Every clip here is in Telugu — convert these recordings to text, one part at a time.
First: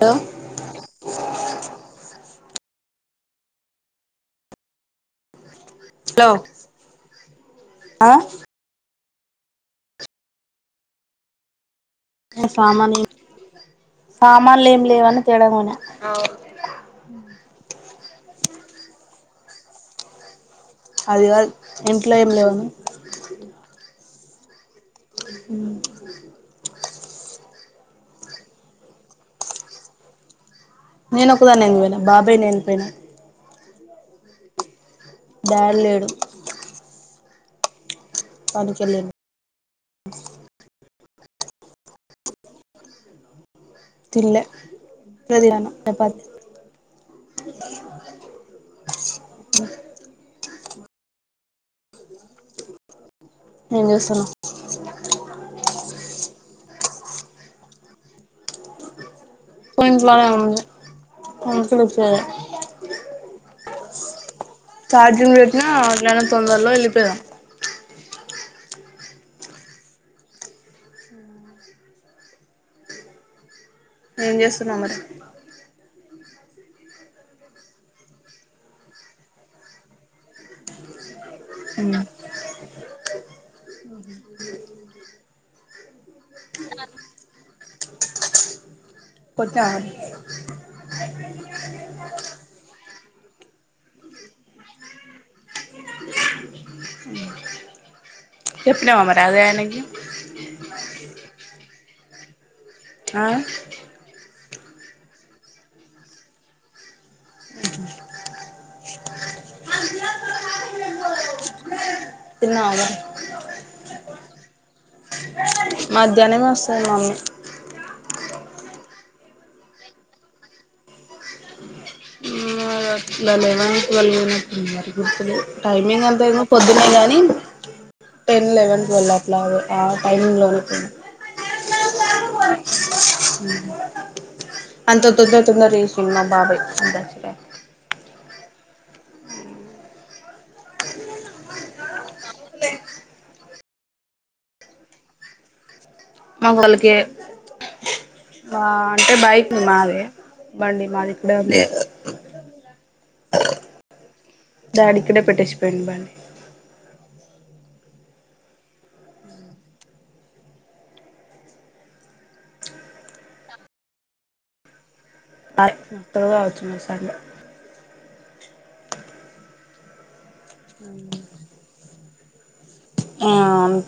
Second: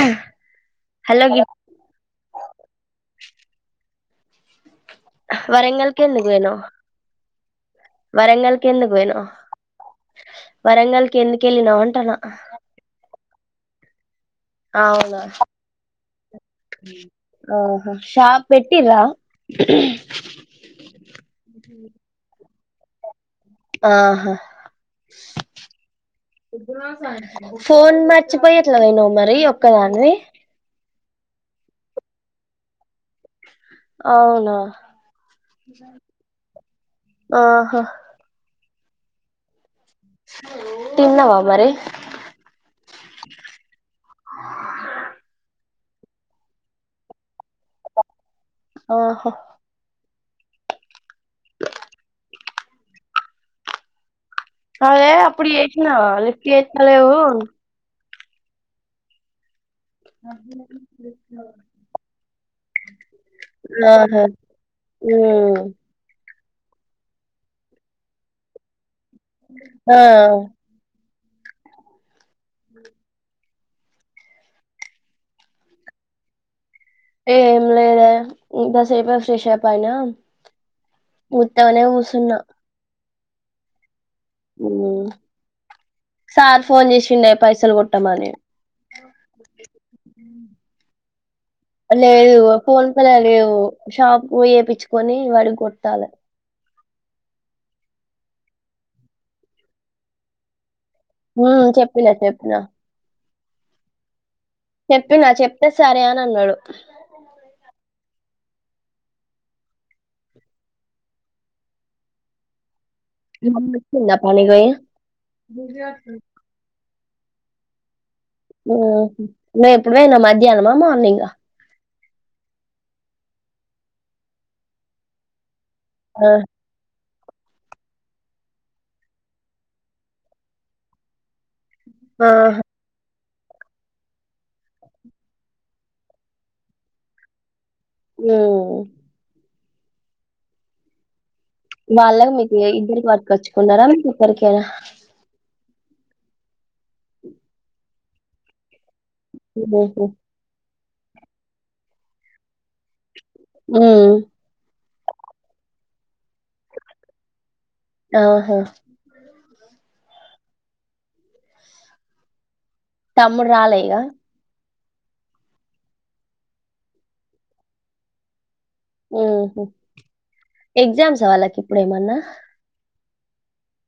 హలో హలో వరంగల్ కి ఎందుకు పోయినవ్ ఆ వరంగల్ కి ఎందుకు పోయినవ్ వరంగల్కి ఎందుకు ఏలినవ్ అ సామాని సమాలు ఏం లెవ్ అవునా అని తేడాకిపోయినా పెట్టిర అదిగా ఆహా అ [unintelligible] ఫోన్ మర్చిపోయి ఎట్లా పోయినవ్ మరి ఒక్కదానివి నేను ఒక్కడినే ఎందుకు పోయిన బాబాయ్ నేనపోయినా [inaudible] దడలేడు ఆహ పనికి ఏలిండు తిన్నావా మరి తిన్నాల్ ఎపుడు చపాతీ ఆఓహో ఏం చేస్తున్నావ్ అదే అప్పుడు నావా లిఫ్ట్ చేస్తలేవు పోయి వళ [unintelligible] ఆహా చార్జంగ్ ఉమ్ పెట్టిన నా తొందరలో వెళ్లిపోయానా ఆ ఏం చేస్తున్నావ్ మరి ఏం లేద ఇంతసేపు ఫ్రెష్ అప్ అయినా ఉత్తాగానే కూసున్నా ఉమ్ సార్ ఫోన్ చేసిండే పైసలు కొట్టమని కొట్టినావా లేదు ఫోన్ పే లో లేవు షాప్ చేేయిచ్చుకొని వాడి కొట్టాలి చెప్పినావా మరి అదే అయినాకి హ చెప్పిన చెప్పిన ఆ చెప్పిన చెప్తే సరే అని అన్నాడు తిన్నావా మా వచ్చిందా పనికి పోయి మధ్యాహ్నమే వస్తంది మమ్మీ ఉమ్ ను ఇప్పుడువేన్న మధ్యాహ్నమా మార్నింగ్ ఆ లా లేవా వాళ్ళ గుతులు టైమింగ్ ఎంతయి పొద్దునే గానీ టెన్ లెవెన్ ట్వెల్వ్ అట్లా ఆ టైమింగ్ లో నే ప్పుడైనా ఆహా అంత తొందర్ తొందర్ చేసిండు మా బాబాయ్ దంచుడే ఉమ్ వాళ్ళ మీకు ఎఇద్దరికి పట్కొచ్చుకున్నారా మీ ఓక్కరికెనా మొగోళ్ళకే వా అంటే బైక్ మాదే ఉహు. బండి మాది కూడా లేదు ఊ డాడీ ఇక్కడే పెట్టేసి పోయిండు బండి ఆహా తమ్ముడు రాలే ఇగా అటు ఆ వచ్చినాడ్ సండే ఉహూ ఎగ్జామ్స్ ఆ వాళ్ళకి ఇప్పుడు ఏమన్నా ఆ అంట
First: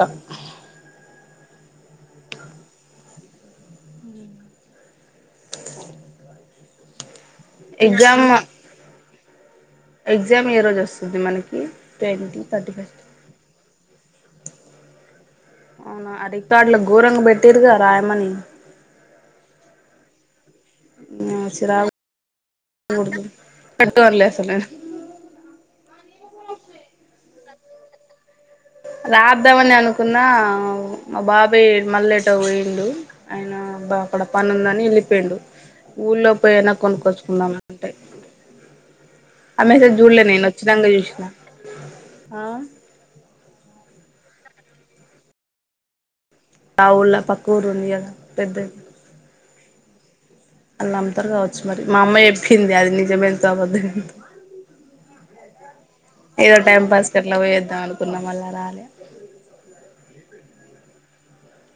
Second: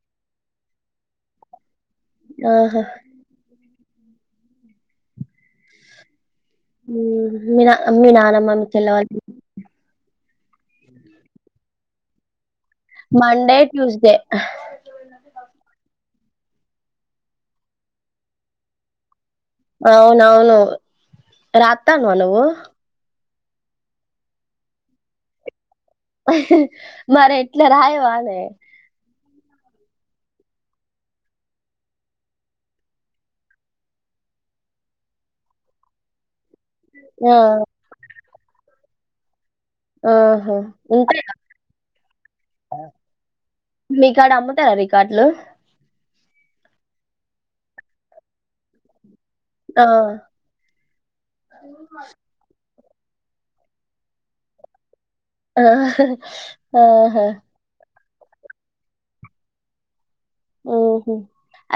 ఆహా ఉహు మీనా మీ ఎగ్జామ్ నానమ్మ మీ కెళ్ళవాలి ఎగ్జామ్ ఏ రోజు వస్తుంది మనకి ట్వంటి మండే ట్యూస్ దె అవునా అ రికార్డులు ఘోరంగ పెట్టిరుగా రాయమని అవునవును రాత్తన్నావా నువ్వు కట్టు అని లేసానే మరి ఎట్ల రాయవానే రాద్దామని అనుకున్న మా బాబాయ్ మళ్ళెటో పోండు ఆయన బ డపని ఉందని వెళ్ళిపోండు ఊళ్ళో పోయినా ఆ కొనుక్కొచ్చుకున్నాం అంటే ఆ మెసేజ్ జూడలే నేను ఆహా వచ్చినాక ఉంటాయా చూసినా ఆ మీకాడ అమ్ముతారా రికార్డులు ఆ ఉళ్ళ పక్క ఊరు ఉంది కదా పెద్దది ఆ అన్న అంతరు కావచ్చు మరి మా అమ్మాయి ఎప్పింది అది నీ జమేత్తము అంది ఆహ ఆహా కున్న మళ్ళ రాలే ఉహూ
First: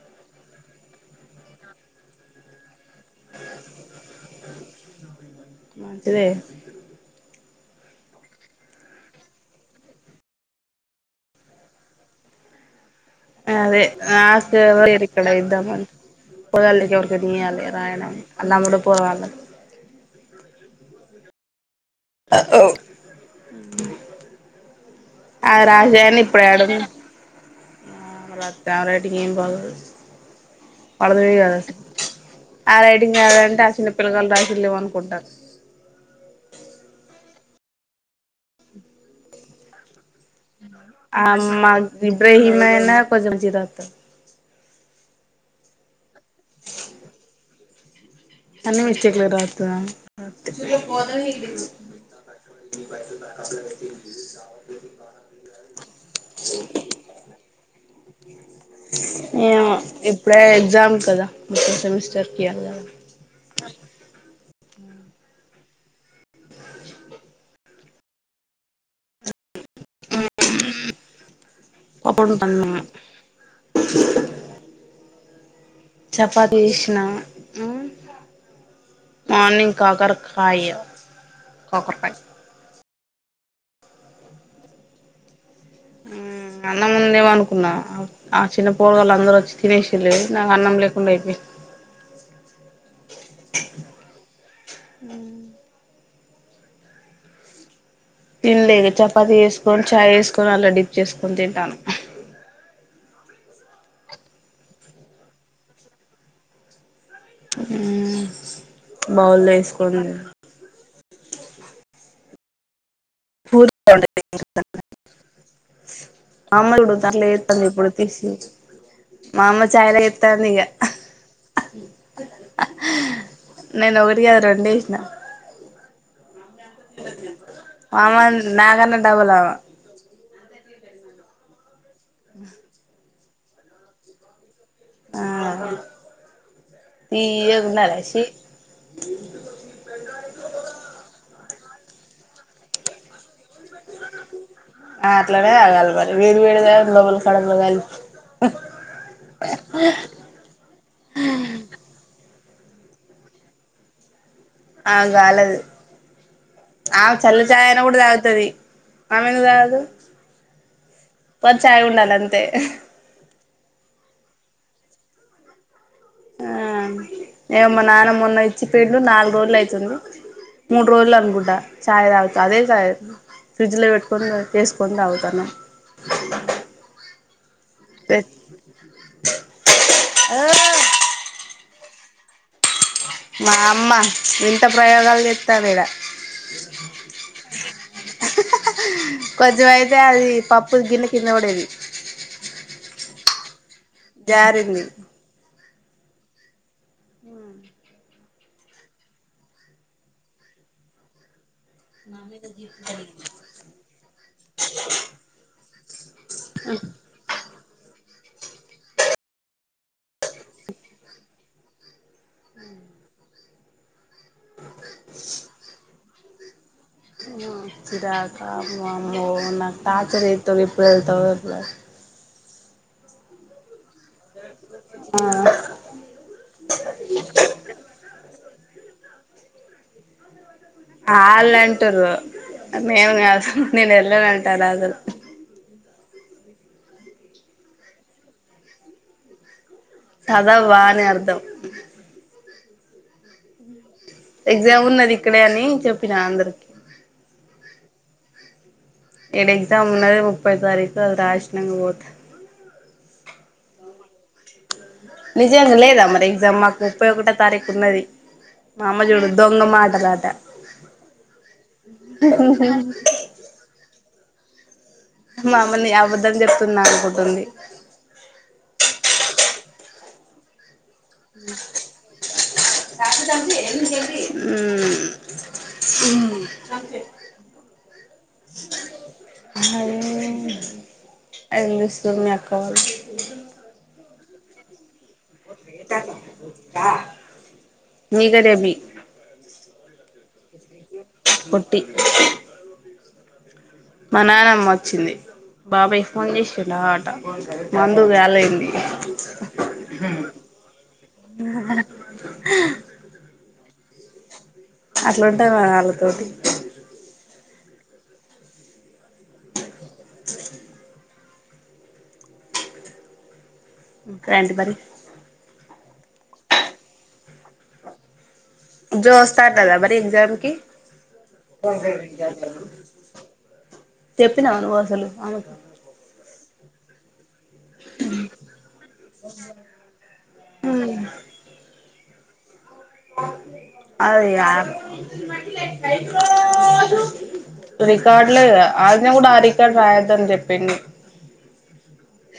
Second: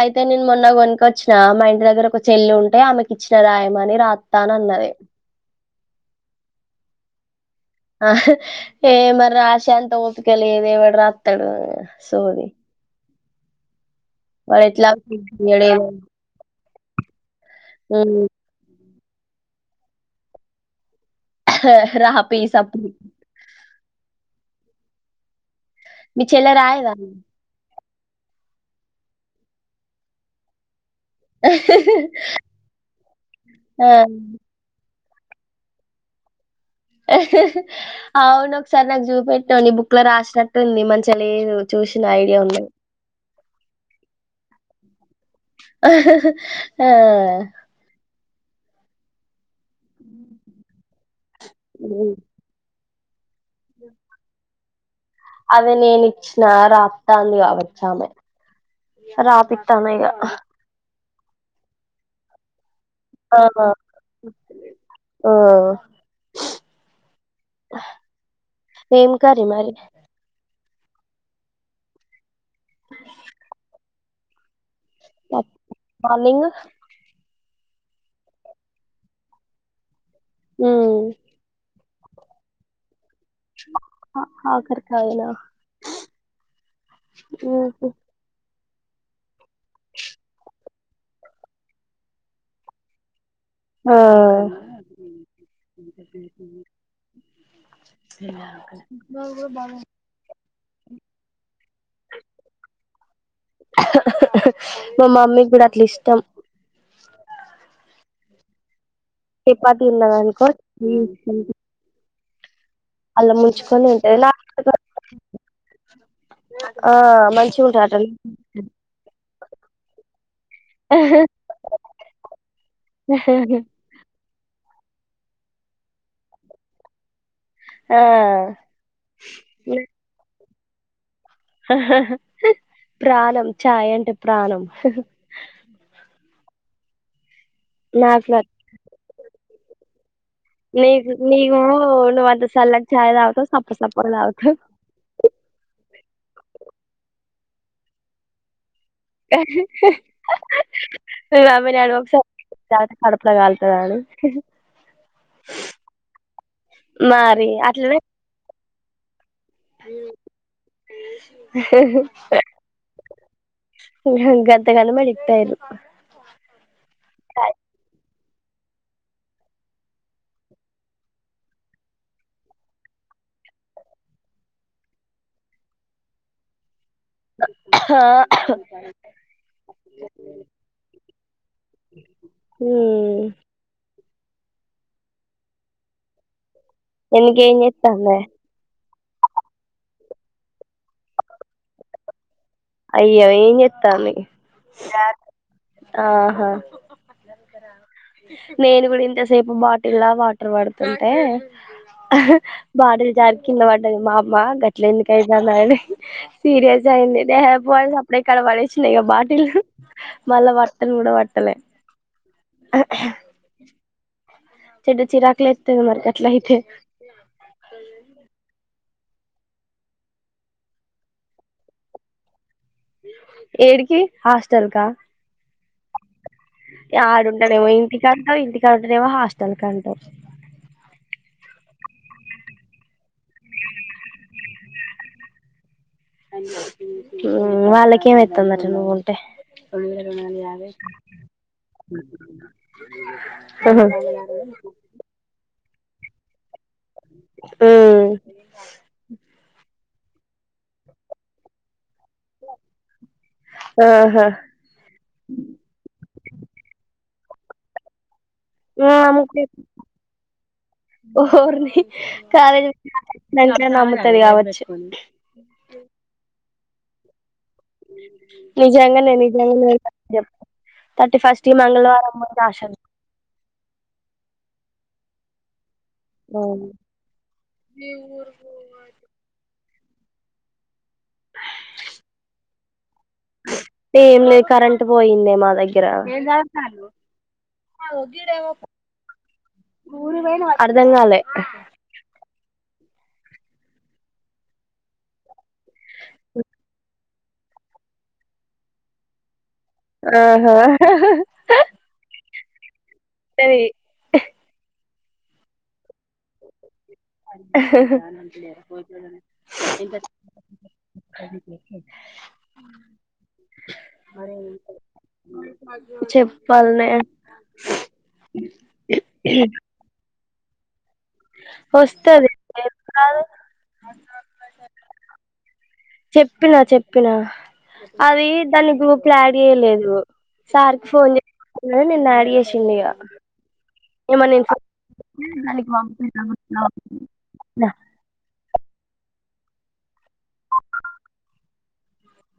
అయితే నేను మొన్న కొనుకొచ్చిన మా ఇంటి దగ్గర ఒక చెల్లి ఉంటే ఆమెకి ఇచ్చిన రాయమని రాత్తా అని అన్నది మంచిదే ఆ ఏ మరి రాసే అంత ఓపిక లేదే వాడు రాస్తాడు సోది అదే ఆసే వాడు ఎట్లాగో వరిక్కడ తిట్టియ్యడు ఏదో ఇద్దామంత ప నయణం మ్ అలా పోవాలి హ రా ప ఈస ఆ రాజా అన్న మీ ఇప్పుడ చెల్లె ఆడు రాయదా త రేటింగ బగు పడదవి కాదు అస ఆ రైటింగ్ కాదంటే ఆ చిన్న పిల్లగాలు రాసలు లేవ అనుకుంటారు అవును ఒకసారి నాకు చూపెట్నావు న బుక్ లో రాసి ఆ మా ఇబ్రహీమ్ ఉన్నది అయినా కొంచెం జరాతో ఆ అనిమి ఇచ్చ చెక్లే రా ప స్ అదే నేను ఇచ్చిన రాతంది కాబట్టి చామే ఏమో ఇప్పుడే ఎగ్జామ్స్ సద ప్రతి సెమిస్టర్ కి ఇయాల కదా ఆ ఒ ఏం కరీ మరి అప్పుడు అ పప్ చపాతి చేసిన ఊ మార్నింగ్ కాకర కాయ ఉమ్ కొకరకాయ్ అ కాకర్ కాయల ఊ అన్న ముందే వండుకున్నా చిన్న పోర గాళ్ అందరు వచ్చి తినేసిన్ లు గద నాక్ అన్నంలే వున్నాయి ఆ తిన్లేదే చపాతి వేసుకొని చాయ్ వేసుకొని అలా డిప్ చేసుకొని తింటన మామమ్మీకి కూడా అట్ల ఇష్టం ఊ చెపాతి తిన్నది అనుకో ఊ ఊహు అళ్లా పూరి ముంచుకొని ఉంటది వండేది మా అమ్మ ఆ చూడు అట్ల మంచి చేత్తంది ఇప్పుడు ఉంటదట తీసి మా అమ్మ చాయ్లా చేత్తంది ఇగ దియా రెండేసిన ఆ హ [inaudible] అమ నాగన్న డబులమ ఈతరు ప్రాణం. చాయ్ అంటే ప్రాణం. ఏ ఓప్ ఉన్నరా షి నాకు గంగరుకో నిక్ నీవు నువ్ అంత సల్లాట్ చాయ్ తాగుతవ్ ఆ అట్లనే తాగాల్ మరి వేడి వేడిదే లోప్ [unintelligible] కడవయ్యాలి హు నువ్ నమీనాన్ ఒకసార్ తర్వాత కడుపలా గాల్తడాడు ఆవకిగాలదు. ఆవ మరి చల్లఛాయయినా అట్లనే గూడాదగుతది. అమెందుక్దగదు ఫస్చయ్ ఉండాలాంతే గం గంతగానం ఎడిక్ట్ అయ్రు ఆహ్ ఏ మా నానమ్ మొన్న ఇచ్చి పెయిండు నాలుగు రోజులు అయితుంది. మూడు రోజులు అనుకున్ట చాయ్ తాగుతాఅదే చాయ్. ఫ్రిడ్జ్లో పెట్టుకొని చేసుకొని తాగుతన్న. ఆహ్ మా అమ్మ వింత ప్రయోగాలు చేత్తాలు ఈడ ఏనీకే ఏం చేత్తందే కొంచం అయితే. అది పప్పుద్ గిన్నె కింద పడేది. అయ్యో ఏం చేత్ తన్ది జారింది ఆహా అట్ట జరుగుతున్నయాను నేను గూడా ఇంతసేపు బాటిల్లా వాటర్ పడుతుంటే ఆహాహ్ బాటిల్ జారి కింద పడ్డాది. మా అమ్మ గట్లెందుకైతందనీ. సీర్యస్ అయింది నే ఏ మాల్ సప్పుడేకడ పడేసిన ఇగా బటిల్ మల్ల వాట్టన్ గూడా వాట్ ట్టలే చెడ చిరాకులేత్తది మరి ఇట్ల హియితే వామ్మో నాకు టాచర్ చేస్తది ఎప్పుడు వెల్త వె ఎప్పుడు ఏడికి హాస్టల్కా ఆ ఆడుండడేమో ఇంటికాడ ఇంటి టికాడనె హాస్టల్ కంట అళ్ళంటు నేను కాదు నేను వెళ్ళను అంటాను అసలు వాళ్ళకేమైతుందట నువ్వు ఉంటే కదా వాని అర్థం ఉహు ఎగ్జామ్ ఉన్నది ఇక్కడే అని చెప్పిన అందరికి మ్ ఏడ ఎక్జామ్ ఉన్నది ముప్పై తారీకు అది రాసిినంగ పోతా ఆహా ఎక్జామ్ మాకు ముప్పై ఒకటో తారీఖు ఉన్నది మా ఉమ్ అమ్మ చూడు నమ్కు దొంగ మాటలాట ఓర్ని కాలేజీ వచ్చినాక నమ్ముతది కావచ్చు వస్తున్నా అనుకుంటుంది. నిజంగానే నీకెవరు లేరని చెప్పు తర్టి ఫస్ట్ మంగళవారం మందు ఆశ మ్ ఉహు నువ్వుఅది హ యె ఏం చెస్తుంది మీ అక్క పాల్ ఏం లేద్ కరెంట్ ట్ పోయిందే మా దగ్గర నీగరేబి ఊరు పోయిన అర్ధంగాలె పొట్టి మ నానమ్మ వచ్చింది బాబయ్ ఫోన్ చేసిండు నా ఆట మందు వ్యాల ఇలి ఆహ [unintelligible] హ సరె అట్లుంటదీ మా వాళ్ళతోటి అహ్హ కా రడి మరి చెప్పాలనే జో స్టార్ట్ అద మరి ఎగ్జామ్ ఓకే వస్తది కాదు చెప్పినా నువ్వు అసలు అమె పిన అవి దాన్ని ఇప్పులు యాడ్ చేయలేదు సార్కి ఫోన్ చే యా చిిల్న్నగా అదే రికార్డు అది కూడా ఆరి ని చెప్పి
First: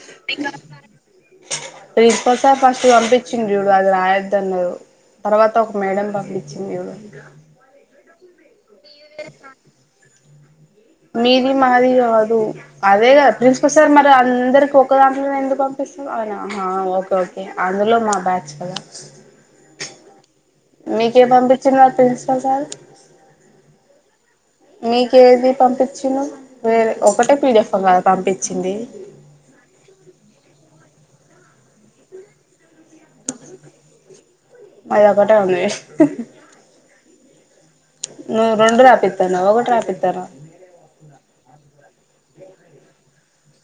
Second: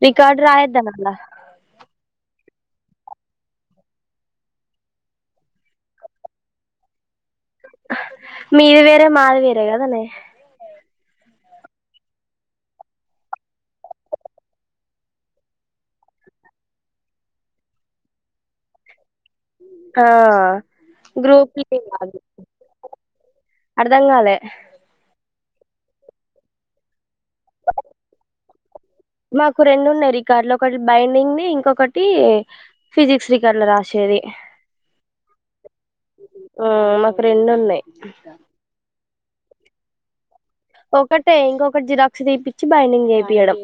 రికార్డు రాయొద్దా మళ్ళ ప్రిన్సిల్ ఫస్ట్ పంపించిండీడు అది రాయద్ద అన్నారు తర్వాత ఒక మేడం పక్కచ్చింది మీది వేరే మాది వేరే కదన్న మీది మరి అదు అదే గ ప్రన్స్కోసార్ మరి అందరికి ఒక ఒ దాంట్లో ఎందుకు పంపిస్తాను అవునా ఓకే ఓకే అందులో మా బ్యాచ్ కదా ఆ మీకేం గ్రూప్ పంపించిండు మరి ప్రిన్సిపల్ సార్ అర్ధంగాాల మీకేది పంపించిను వేరే ఒకటే పీడిఫ్ పంపించింది మాకు రెండున్నాయి ర ఈ కార్లు ఒకటి బైండింగ్ ని ఇంకొకటి ఫిజిక్స్ రికళ రాశేరి మాది ఒకటే ఉంది మాకు రెండు ఉన్నాయి తనవ్ ట్రాఫిక్ పనో ఒకటే ఇంకొకట్ జిరాక్స్ తీపిచ్చి బైండింగ్ చేప్ తీయడం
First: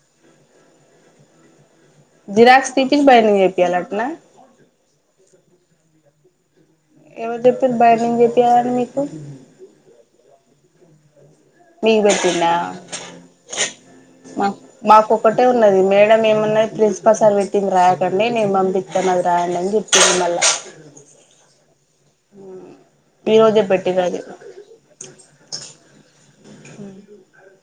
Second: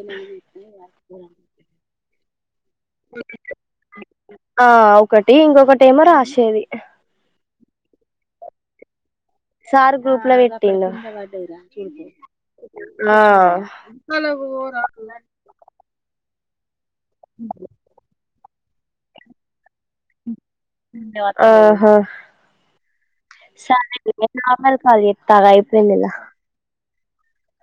జిరాక్స్ తీపిచ్చి బైండింగ్ చేపియాలంటనా ఆ ఒకటి ఇంకొకట్ ఎమొరాశేది ఎవరు చెప్పిల్ బైండింగ్ చెపియలని నీకు అవైడ్ నీకు పెట్టిండా మాక్ మాకోక్కటే ఉన్నది మేడం ఏమన్ ఉన్నాయి ప్లీస్ ప్ప సార్ వెట్టింద్ రాయకండి నేన్ పం ఇత్త నాది రాయండని చేప్ ధన్యవాదములు ఆ హా ఈ రోజే సరే పెట్టిర్రు నీక్ అది నే నార్మల్ కాల్ చేత్తాగ్ అయిపోందిగా ఉమ్